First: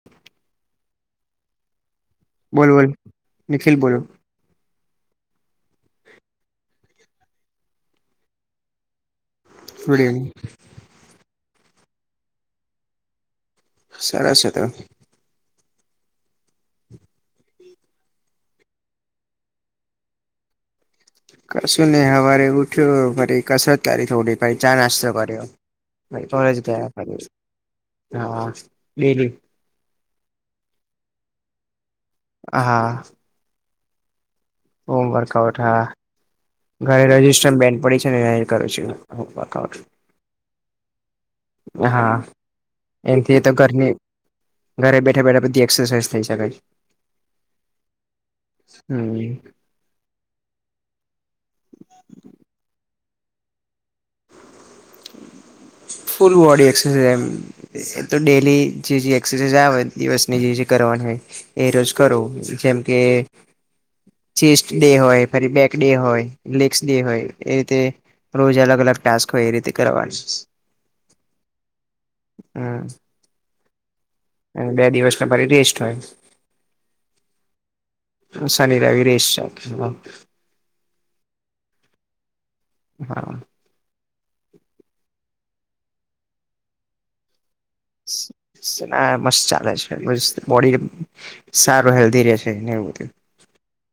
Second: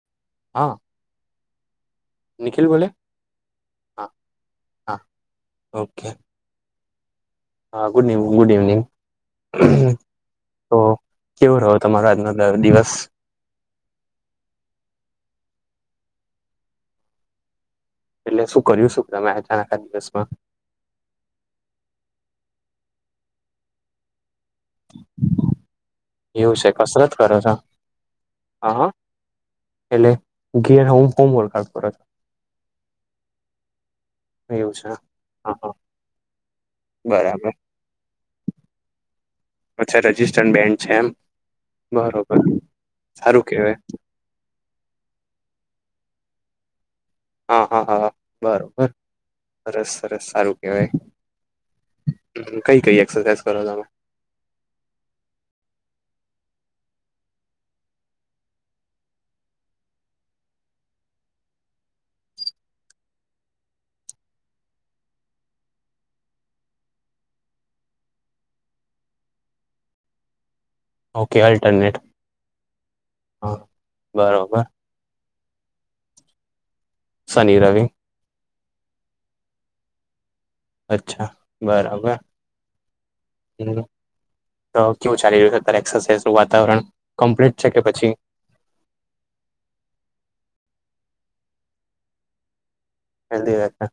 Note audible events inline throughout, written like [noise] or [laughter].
[inaudible] હા. નિખિલ બોલ બોલે. બોલ નિખિલ બોલો હા, હા, ઓકે. હા good eve good evening. Good evening. [inaudible] તો કેવો રહ્યો તમારો આજનો દા દિવસ? સરસ હતો. એટલે શું કર્યું શું તમે અચાનક આ દિવસમાં? કશું નહીં હવારે ઉઠયો ફરી કસરત કરી થોડી. પહી ચા નાસ્તો કર્યો, પછી એવું કોલેજ છે ગયા કસરત પછી. કરો છો હા ડેલી. એટલે ઘેર હોમ હું વર્કઆઉટ કરો છો? હા એવું છે. હોમ હા વર્કઆઉટ હા. ઘરે બરાબર રજિસ્ટર બેનપડી છે ને એનાથી કરું છું હોમવર્ક. અચ્છા રજીસ્ટર બેન છે એમ? હા બરોબર. એમથી સારું તો કેવાય. ઘરની ઘરે બેઠા બેઠા બધી એક્સરસાઇઝ થઇ શકે છ હ હ હ બરોબર. હમ સરસ સરસ. સારું કેહેવાય. હમ કઈ કઈ એક્સરસાઈઝ કરો તમે? ફુલ બોડી એક્સરસાઝ એમ. એતો ડેલી જે જે એક્સરસાઈઝ આવે દિવસની જે જે કરવાની હોય. એ રોજ કરો. જેમ કે ચેસ્ટ ડે હોય, ફરી બેક ડે હોય, લેગસ ડે હોય એ રીતે રોજ અલગ અલગ ટાસ્ક હોય એ રીતે કરવાની. Okay alternate. હમ હા બરોબર અને બે દિવસનો પછી રેસ્ટ હોય. શનિ, રવિ. હું શનિ રવિ રેસ્ટ હોય. હહ અચ્છા, બરાબર. હા હમ તો કેવું ચાલી રહ્યું છે અતારે એક્સરસાઇઝનું વાતાવરણ? કમ્પ્લીટ છે કે પછી ના મસ્ત ચાલે છે. મસ્ત બોડી સારું હેલ્ધી રે છે ને એવું કે હેલ્દી રહે છે.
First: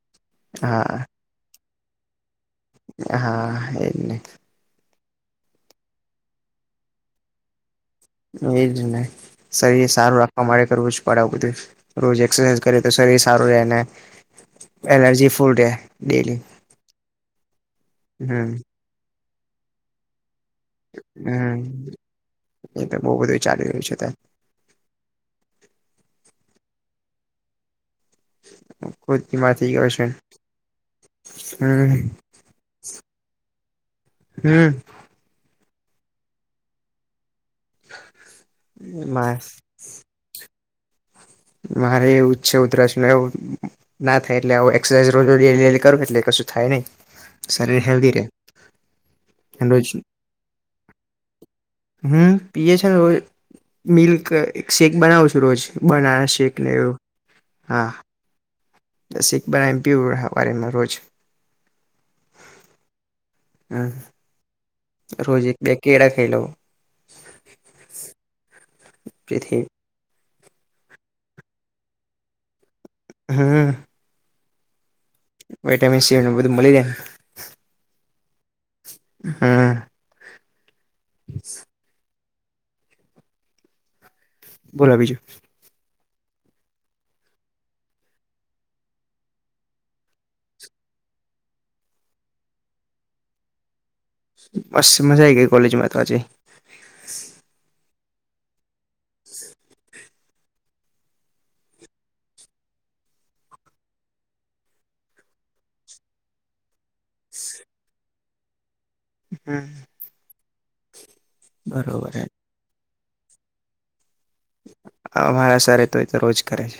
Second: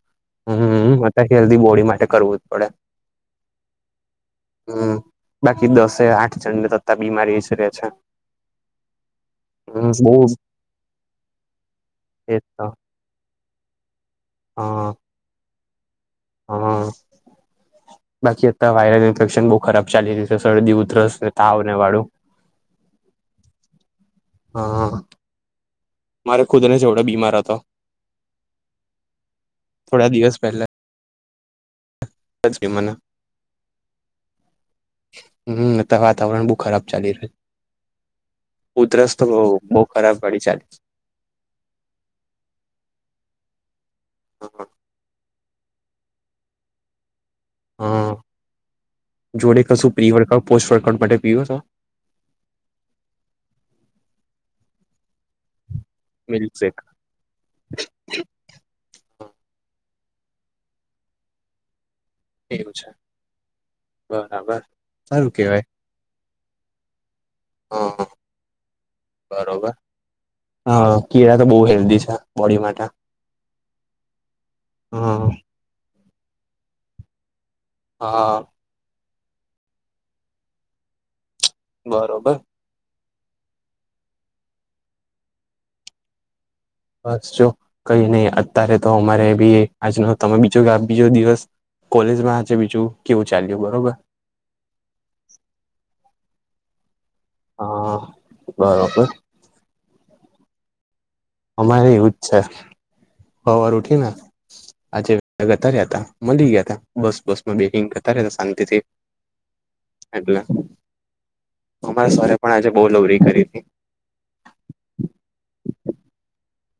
હમ અતારે હેલ્ધી બોડી માટે કરવું જ પડે. હા એજ ને. હમ બાકી દસે આઠ જણને તો અતા બીમારી જ રે છે. હમ એજ ને શરીર હમ બહુ સારું રાખવા માટેે કરવું જ પડે આવું બધું. રોજ એકસરસાઈઝ કરી તો શરીર સારું રહે અને, હા એનર્જી ફૂલ રે. હા બાકી હમ અતા વાઈરલ ઇન્ફેક્શન બહુ ખરાબ ચાલી રયુ. તો શરદી, ઉધરસ ને, હમ તાવને વાળું. એ તો બહુ બધું ચાલી રહ્યું છે હહ હહ મારે ખુદને જ એવડો બીમાર હતો. ખોદીમાંથી ગયો છે થોડા દિવસ પહેલા હમ. [inaudible] મને હમ હમ અતા વાતાવરણ બહુ ખરાબ ચાલી રહ્યું. ઉધરસ તો બહુ મારે બહુ ખરાબ વાડી ચાલશે ‌. મારે એવું છે ઉધરસ ન એવું ના થાય એટલે એક્સરસાઇઝ રોજ રોજ ધીરે ધીરે કરું એટલે કશું થાય નઈ. હહ. જોડે રોજ કશું પ્રી વડકદ પોસ્ટ વડકડ માટે પીઓ છો? હમ પીએ છે ને રોજ મિલ્ક એક શેક બનાવું છું રોજ બનાના. શેકને મિલ્કશેક એવું. હા એટલે શેક બનાવીને પીવું હવારેમાં રોજ. એવું છે? હમ બરાબર. સારું રોજ એક કેવાય બે કેળા ખાઈ લવ. હા હા જેથી બરોબર. હ કેળા તો બઉ હેલ્ધી છે બોડી માટે. હું. હા. વિટામિન સી એ બધું મલી જાય. હા. હું. બરોબર. બોલો બીજું. બસ જો કઈ નહી અત્યારે તો અમારે બી આજનો તમે બીજો આ બીજો દિવસ. કોલેજમાં છેે બીજું કેવું ચાલ્યું બરોબર. બસ મજા આઈ ગઈ કોલેજમાં તો આજે. હા બરોબર. સ. અમારે એવુંજ છે હવાર ઉઠીને. આજે જતા રહ્યા હતા મળી ગયા હતા બસ બસ માં બે ગતા રહ્યા હતા શાંતિથી. હમ. એટલે અમારા બરોબર સરે પણ આજે બો લવરી કરી તી. અમારા સરે તો એ તો રોજ કરે છે.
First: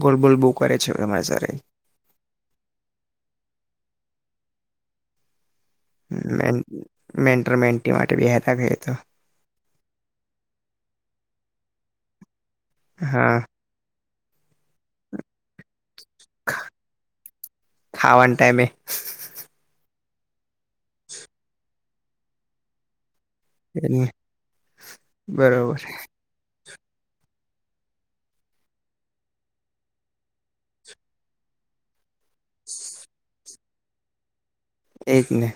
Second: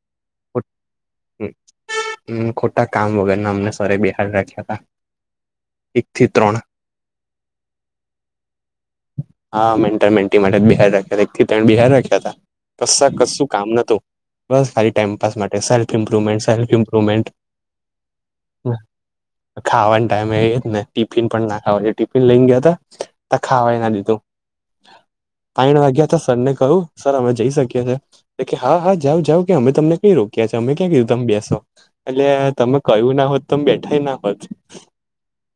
બોલ બોલ બો કરે છે અમા સરે. ખોટા કામ વગરના અમને સરે બેહાડી રાખ્યાં હતાં. મેન્ટ મેન્ટી માટે બેતાહ ગયતો. હા મેન્ટર મન્ટી માટે બેહાર રાખ્યા એક થી ત્રણે બિહાર રાખ્યા હતા કશા હા કશું. કામ નોતું બસ ખાલી ટાઈમ પાસ માટે સર. ઇમ્પ્રુવમેન્ટ સેલ્ફ ઇમ્પ્રુવમેન્ટ ખાવાના ટાઈમે હ. ખાવાના ટાઈમે એજ ને ટિફિન પણ ના ખાવાય દે ટિફિન લઈને ગયાં હતાં. ત ખાવા ના એને દીધું ત્રણ બરોબર વાગ્યા તો. સર ને કહું સર અમે જઈ શકીએ છીએ. એ કે હા હા જાવ જાવ કે અમે તમને કઈ રોક્યા છે. અમે ક્યાં કીધું તમે બેસો એટલે તમે કયું ના હોત તો બેઠા ના હોત. એજને.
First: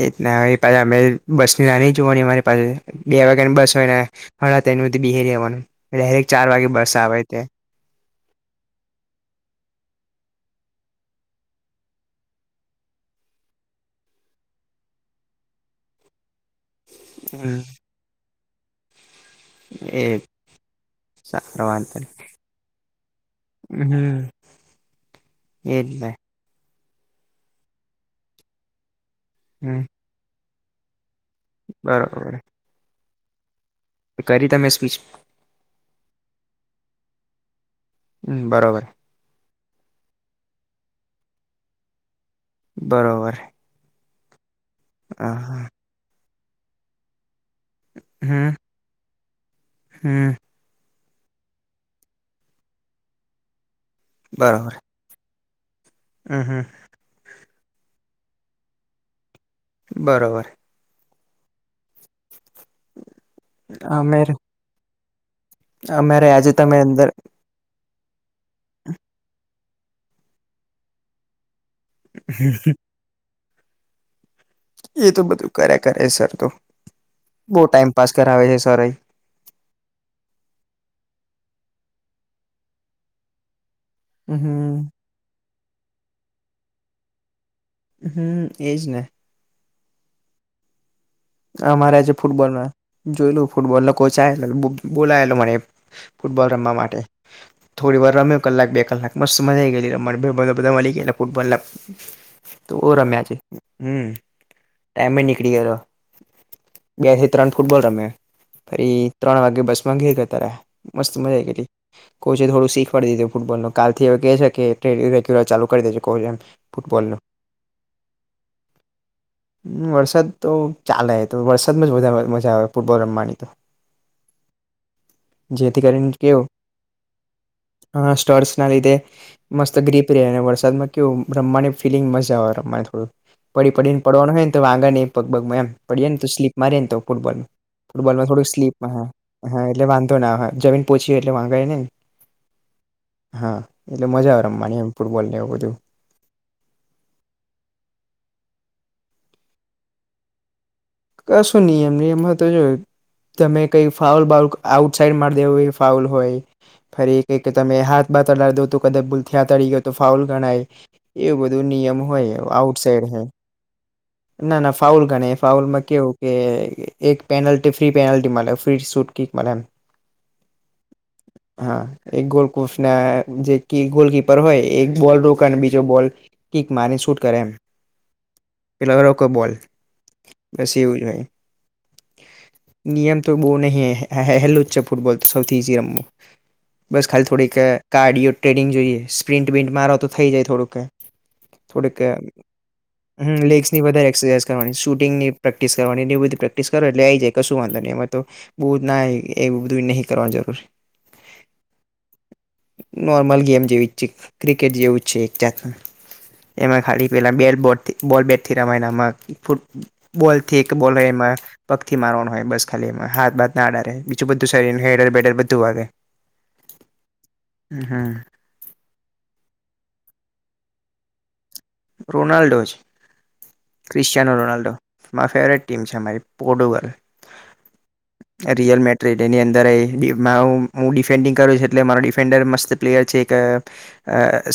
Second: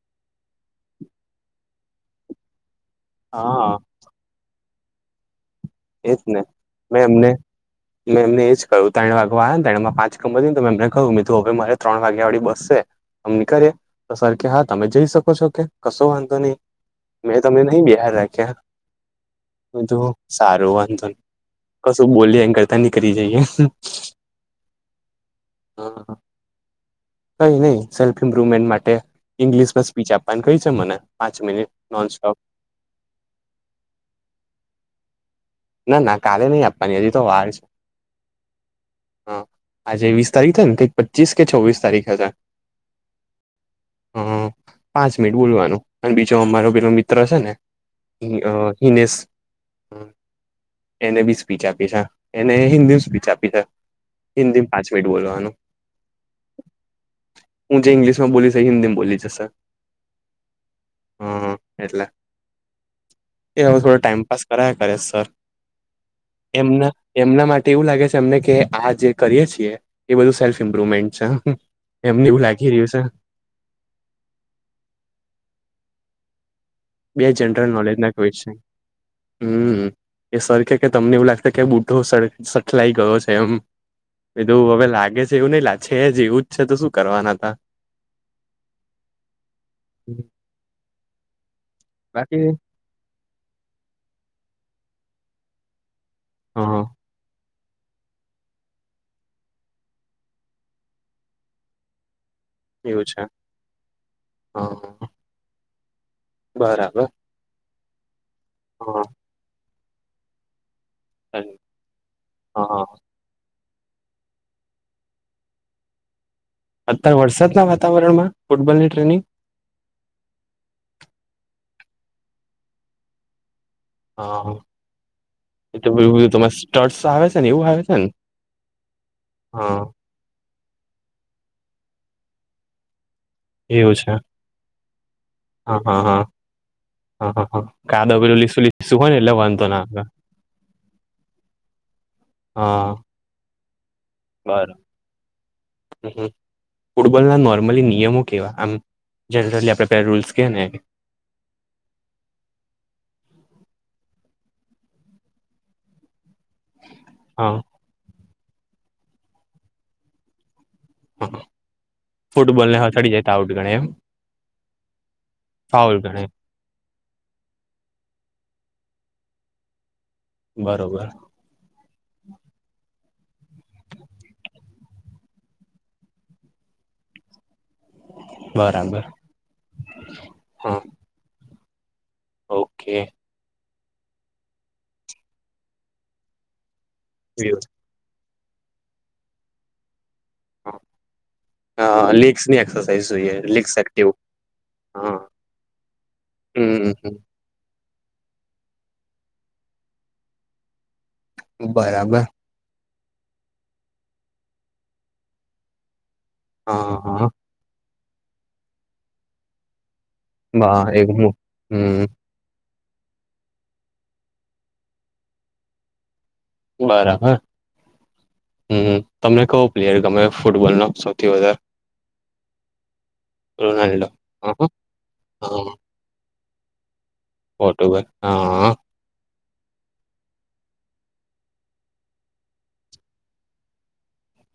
એજ ને ઇ પાછા અમે બસ ની નાની જોવા અરી પાસે બે વાગ્યાની હા બસ હોયને. હાડા ત્રળ હુદી બેહી રેવાનું એજ ડાયરેક્ટ ને ચાર વાગે બસ મેં આવે એમને તે. મેં એમને એ જ કહ્યું ત્રણ વાગવા આને તણે પાચ ખબરની ત મે એમને કહ્યું મીકુ હવે મારે ત્રણ વાગ્યા વાળી બસસે. અમે નીકળએ તો સર કે હા તમે જઈ શકો છો કે કશો વાંધો નહીં. મેં હમ તમને નહીં બેહાર રાખ્યા. એ. હારુ વાંધો ની સારો વાંધો નઈ કશું બોલ્યા એન કરતાં નકળી જઈએ. એ જ ને. કઈ નહીં સેલ્ફ ઇમ્પ્રુવમેન્ટ માટે હમ ઈંગ્લિશમાં સ્પીચ આપવાની કઈ છે મને. પાંચ મિનિટ નોનસ્ટોપ. એ કરી તમે સ્પીચ? ના ના કાલે નહીં આપવાની હજી તો વાર છે. હમ બરોબર. હ આજે વીસ તારીખ છે ને પચીસ કે છવ્વીસ તારીખ હશે. બરોબર. હ પાંચ હા મિનિટ હા બોલવાનું અને બીજો અમારો પેલો મિત્ર છે ને. ઈ અ હિનેસ. હું. એને બી સ્પીચ આપી છે એને હિન્દી સ્પીચ આપી છે હિન્દી બરોબર પાંચ મિનિટ બોલવાનું. હમ હમ. હું જે ઈગ્લિશમાં બોલીશ એ હન્દીમાં બોલ્યી છે સર બરોબર! હા એટલે એ હવે થોડો ટાઈમ અમેર પાસ કરાય કરે સર અમારે આજે તમે એમના અંદર એમના માટે એવું લાગે છે અમને કે આ જે કરીએે છીએ એ બધું સેલ્ફ ઇમ્પ્રુવમેન્ટ છે. હમ હમ એમને એવું હમ લાગી રહ્યું છે. એ તો બધું કરે કરે સર તો બે બહુ જનરલ ટાઈમ નોલેજ ના પાાસ કરાવે ક્વેશ્ચન છે સર હમ એ સર કેય કે તમને એવું લાગ તે કે બુઢ્ઢો સર સખલાઈ ગયો છે એમ બીધું હમ હવે લાગે છે એવું નઈ લાગે છે છે જ એવું જ છે તો શું કરવાના તા હમ એજ ને. અમારે આજે બાકી ફૂટબોલમાં જોયલું ફૂટબોલ ન કોચ આવેલો બોલાયેલો મને ફૂટબોલ રમવા હ માટે. થોડી વાર રમ્યો કલાક બે કલાક મસ્ત મજા આવી ગયેલી રમવાની બધાં મળલી ગેલા ફૂટબોલમાં [inaudible] તો ઓ રમ્યા છે હમ હ ટાઈમ નનીકળ ગ બરાબર જ ત્રણ ફૂટબોલ રમે ફરી હા ત્રણ વાગે બસ માં ઘેર ગયા કરતાં મસ્ત મજા આવી ગયેલી કોચ એ થોડું હા શીખવાડી દીધું ફૂટબોલનું. કાલ થી હવે કેય છે કે ટ્રેનિંગ રેગ્યુલર ચાલુ કરી દેજે કોય એમ ફૂટબોલનું અત્યારે વરસાદના વાતાવરણ માં ફૂટબોલ ની ટ્રેનિંગ. વરસાદ તો ચાલે તો વરસાદમાં જ વધારે મજા આવે ફૂટબોલ રમવાનીતો હા, હું ‌. જેથી કરીને કેવું સ્ટર્ટસ આવે છે ને એવું આવે છે ને સ્ટોર્સ ના લીધે મસ્ત હા ગ્રીફ અને વરસાદમાં કેવું રમવાની ફિલિંગ મજા આવે રમવા થોડું પડી એવું પડીને છે પડવાનું હોય નેતો વાગે નહીં પગબગ એમ. હા હા પડીએ હા ને સ્લીપ મારીને તો હા ફૂટબોલ હા હા કાદવ ફૂટબોલ માં પેલું થોડું લીસું સ્લીપ હ લીસું હોય ને હા વાંધો ના એટલે આવે વાંધોના જમીન પછીયે એટલે વાગેય ને હા. હા, એટલે મજા આવે બરાબર રમવાનીમ ફૂટબોલ ને એવું બધું. ફૂટબોલના નોર્મલી નિયમો કેવા આમ જનરલી આપણે બે રૂલ્સ કેને કશું ન એમની એમાં તો જ. તમે કઈ ફાઉલ બાઉલ આઉટ સાઇડ મારી દેવ એ ફાઉલ હોય. ફરી એક કે હા તમે હાથ બાથ તલાવ દોતું કદા ભૂલ થયા તળડી ગયો તો ફાઉલ ગણાય. હા એવું બધું નિયમ હોય ફૂટબોલને આઉટસાઈડ હથડી હે જાય તો આઉટ ગણે એમ ના ના ફાઉલ ગણે ફાઉલમાં ફાઉલ કેવું ગણે કે એક penalty free, penalty free, shoot kick મલે. બરોબર. હા, એક ગોલકૂફ ના જે ગોલકીપર હોય એક બોલ રોકા અને બીજો બોલ. કિક મારી શૂટ કરે એમ પેલો બરાબર. રોકે બોલ બસ હા એવું જ હોય ઓકે નિયમ. તો બહુ નહીં હેલ્લું જ છે, ફૂટબોલ તો સૌથી ઇઝી રમવું બસ ખાલી થોડીક. કાર્ડિયો ટ્રેડિંગ જોઈએ સ્પ્રિન્ટ બિન્ટ મારો તો થઈ જાય થોડુંક. થોડીક લીગ્સની એક્સરસાઇઝ જોઈએ લીગ્સ લેગ્સની એક્ટિવ વધારે એક્સાઝ કરવાની હા શૂટીંગની ઈ સેવનની પ્રેટીકસ કરવાની એ બધું પ્રેક્ટિસ કરો એટલે હમ આવી જાય. કશું વાંધોને એમાં તો બહુ જના એ બધું નહી કરવાની જરૂર. બરાબર. નોર્મલ ગેમ જેવી છે, ક્રિકેટ જેવું છે, એક જાતમાં એમાં હા ખાલી હા પહેલાં બેટ બોટબોલ બેટથી રમાયનામાં ફૂટબોલ. બોલથી એક બા બોલ મુ- એમાં પગથી હમ મારવાનો. હ બસ ખાલીમાં હાથ ભાતના આડે બીજું બધું શરીર હેડર બેેડર બધું વાગે. બરાબર હમ હમ્મ તમને કવ પ્લેયર ગમે ફૂટબોલ નો સૌથી વધારે. રોનાલ્ડો જ રોનાલ્ડો ક્રિશિયાનો હ રોનાલ્ડો મારી ફેવરેટ ટીમ છે, મારી પોર્ટુગલ. ફોટો બોઇક હ, હ. ટ્રેડરની અંદર એમાં હું ડિફેન્ડિંગ કરું છું, એટલે મારો ડિફેન્ડર મસ્ત પ્લેયર છે, એક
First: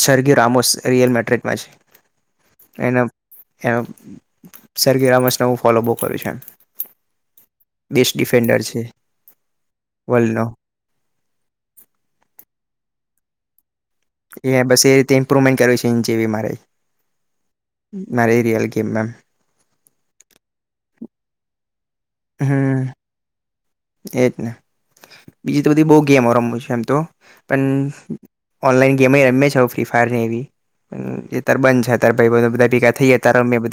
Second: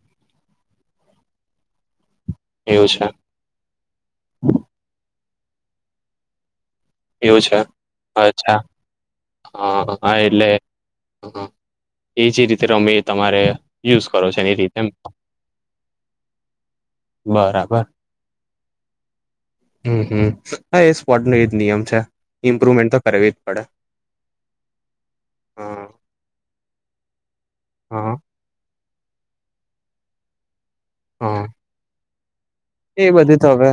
સર્ગી રામોસ રિયલ મેટ્રિક માં છે. એવું એને છે એ સરગી રામસને હું ફોલો બહુ કરું છે. એવું છે, બેસ્ટ અચ્છા ડિફેન્ડર હ હ વર્લ્ડનો એટલે. એ જે રીતે રમે તમારે. યુઝ કરો છો એની એ બસ એમ એ રીતે ઇમ્પ્રુવમેન્ટ કરવી છે, એ જેવી મારે. બરાબર. મારે એરિયાલ ગેમ રમ. હમ્મ હમ્મ હ એ સ્પોર્ટ ન એજ નિયમ છે. હમ ઇમ્પ્રુવમેન્ટ તો કરવી જ પડે. એજ ને બીજી તો હા બધી બહુ ગેમો રમું છે, એમ તો પણ હા ઓનલાઈન ગેમ રમે છે, ફ્રી ફાયર ને એવી હા તરબંધ છે. અ તારાઈ એ બધી તો હવે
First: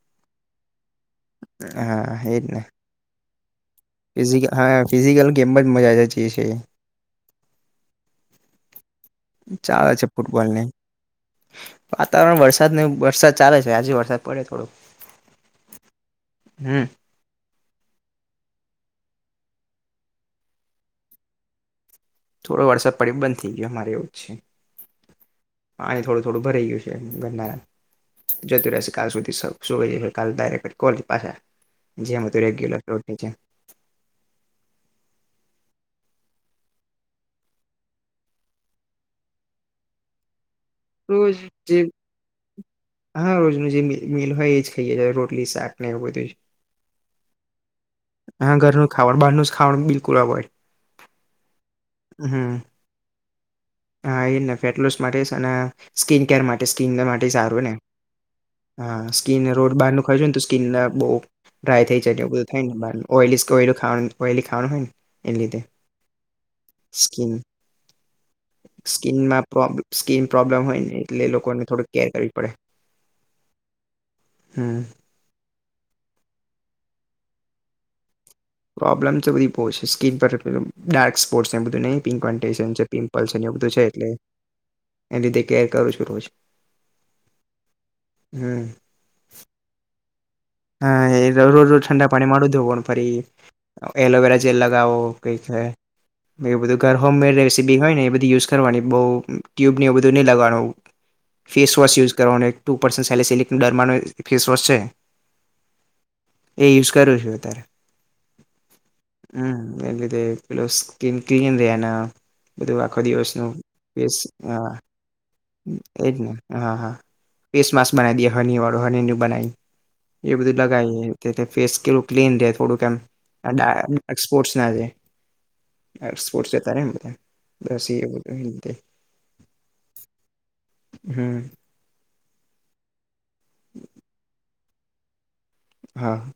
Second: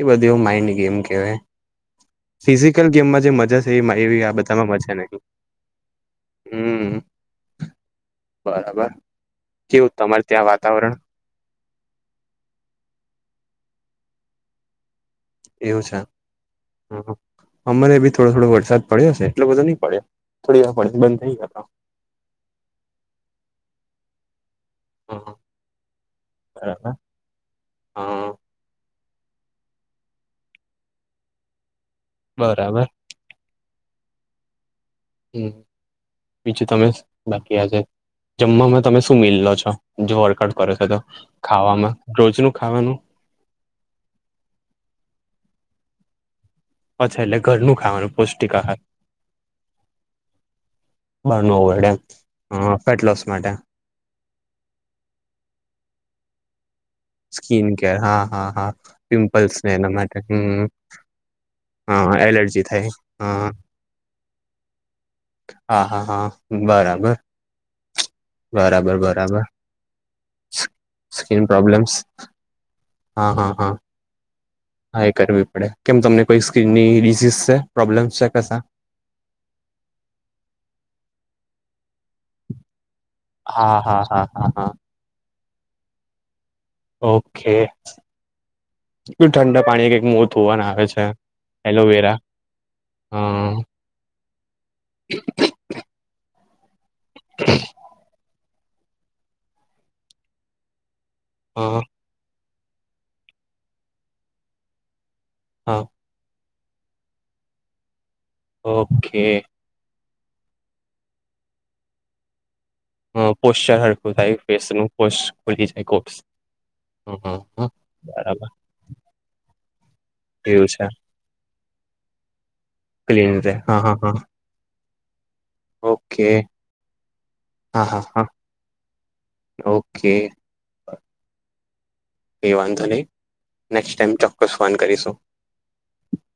એ બધી માઇન્ડ ગેમ કેવાય હા એજ ને ફીજી કલ ગેમમાં જે મજા છે એવી આ ફિઝિકલ બધામાં હા મજા ન ફિઝિકલ ગેમ જ મજા જે છે છે હમ્મ બરાબર ચાલે કેવું છે તમાર ફૂટબોલ ત્યાં ને વાતાવરણ. વાતાવરણ વરસાદ ને વરસાદ ચાલે છે આજે વરસાદ પડયો થોડો. એવું છે હમ હ. અમને બી થોડો થોડો વરસાદ પડ્યો છે એટલો બધો નહી પડ્યો થોડી વાર પડ્યો બંધ થઈ ગ્યોતો. થોડો વરસાદ પડી બંધ થઈ ગયો અમારે એવું છે હમ પાણી થોડું થોડું ભરાઈ ગયું છે. બરાબર હા [unintelligible] જતું રહેશે કાલ સુધી સુઈ જશ કાલ ડાયરેક કોલેજ પાછા. જી હ તો રેગ્યુલર બરાબર પ્રવુતિ છે હમ્મ બીજું તમે બાકી આવ છે જમમાં તમે શું મી લો છો જો વર્કઆઉટ છે તો રોજ જે ખાવામાં રોજ નું ખાવાનું. હા રોજનું જે મિલ હોય એ જ ખાઈએ જ રોટલી શાક ને એવું બધું. અચ્છા એટલે ઘરનું ખાવાનું પૌષ્ટિક હા આહાર ઘરનું ખાવાનું બહાર નું ખાવાનું બિલકુલ એવોઇડ. બહારનું એવોઇડ એમ ફેટલોસ માટે. હા એ ને ફેટ લોસ માટે અને સ્કીન કેર માટે સ્કીન સારું સ્કીન ને કેર હા હા હા સ્કીિન પિમ્પલ્સ રોજ ને એના બાર નુ ખઉ માટે છો ને તો હમ સ્કીિન બ ડ્રાય થઈ જ હા એ બધું થાય એલર્જી ને બ ઓલીસ હા ઓઈલી ખાવાનું હોય ને એ લીધે. હા હા હા. બરાબર. બરાબર સ્કિનમા બરાબર પ્રોબ સ્કીન પ્રોબ્લેમ હોય ને એટલે સ્કીન લોકોને થોડુંક પ્રોબ્લેમ્સ કેર કરવી પડે. હા હા હા. હમ્મ હા એ કરવી પડે કેમ તમને કોઈ સ્કીન ની ડિસીઝ છે પ્રોબ્લેમ છે કસા. પ્રોબ્લેમ તો બધી બુ છે સ્કકીન પર ડાર્ક સ્પોટ એ બધું નહી પંક પલ્સર બધું હા છે હા એટલે હા હા હા એ લીધે કેર કરું છું રોજ. ઓકે હમ બ ઠંડા પાણી કે એક મોત હ એ ર રડ ઠંડા પાણી મળદ હ પણ પરી. હા એલોવેરા જેલ લગાવો કઈક એવું બધું ઘર હોમમેડ રેસીપી હોય ને એ બધી યુઝ કરવારવાની બહુ ટ્યુબ ન એવું બધું નહીં લગવાનું હા ફેસવોશ યુઝ કરવાનું ટુ પર્સન્ટ સેલેસલિકનો ડરમાનો ફેસવોશ છે. હા. એ યુઝ કરું છું અતારે ઓકે હમ એ લીધ પેલો સ્કિન ક્લીન રે ને આખો દિવસ હ ન પોસ્ચર હરખું હ થાય ફેસનું પોસ્ ખુલી જાય એજ કોપ્સ ને હા હા. પેસ માસ્સ બનાઈ દએ ખ હોનીઓર હની ન બનાઈ. એ બધું એવું છે લગાવ ફેસ કેલું ક્લીન રહે થોડુંકમ ક્લીન રે હા હા હા પોર્ટ ના છે ઓકે સ્પોર્ટ જે તારે હા હા હા દ ઓકે હમ. એ વાંધો નહીં નેક્સ્ટ ટાઈમ ચોક્કસ ફોન કરીશું. હા.